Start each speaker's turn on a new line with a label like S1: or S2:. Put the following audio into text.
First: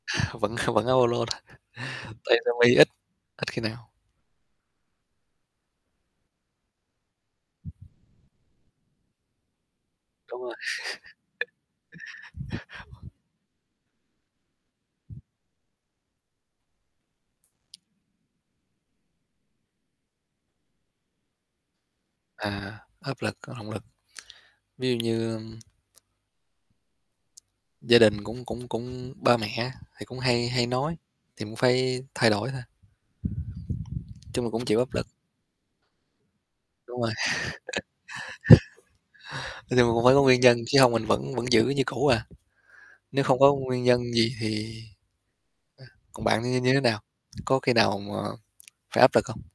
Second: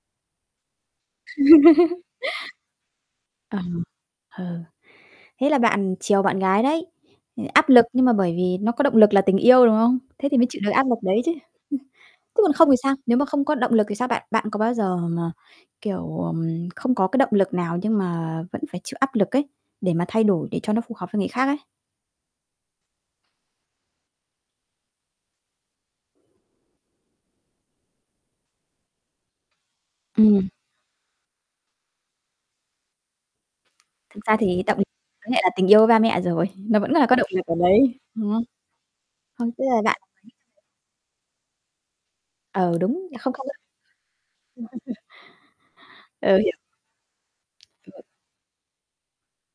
S1: Vẫn vẫn [unintelligible] tiền cho mi ít, ít
S2: Ờ,
S1: khi nào
S2: ờ. Thế là bạn chiều bạn gái đấy. Ừ, áp lực, nhưng mà bởi vì nó có động lực là tình yêu, đúng không? Thế thì
S1: Đúng
S2: mới
S1: rồi.
S2: chịu được áp lực đấy chứ. Chứ còn không thì sao? Nếu mà không có động lực thì sao? Bạn bạn có bao giờ mà, kiểu, ờm, không có cái động lực nào nhưng mà vẫn phải chịu áp lực ấy, để mà thay đổi để cho nó phù hợp với người khác ấy?
S1: À, áp lực, có động lực. Ví dụ như, ưm gia đình cũng cũng cũng ba mẹ á, thì cũng hay
S2: Ừm.
S1: hay nói, thì cũng phải thay đổi thôi.
S2: Thực ra
S1: Chung là
S2: thì
S1: cũng
S2: động
S1: chịu
S2: với
S1: áp lực.
S2: lại là tình yêu với ba mẹ rồi, nó vẫn
S1: Đúng
S2: là
S1: rồi.
S2: có động lực ở đấy, đúng không? Không, tức
S1: Nói chung
S2: là
S1: thì
S2: bạn
S1: cũng phải có
S2: [unintelligible]
S1: nguyên nhân chứ hông mình vẫn vẫn giữ như cũ à.
S2: Ờ, đúng, là
S1: Nếu
S2: không
S1: không
S2: không, ơ
S1: có nguyên nhân gì thì ơ, còn
S2: Ờ,
S1: bạn
S2: hiểu.
S1: như như thế nào? Có khi nào
S2: [unintelligible]
S1: mà phải áp lực không?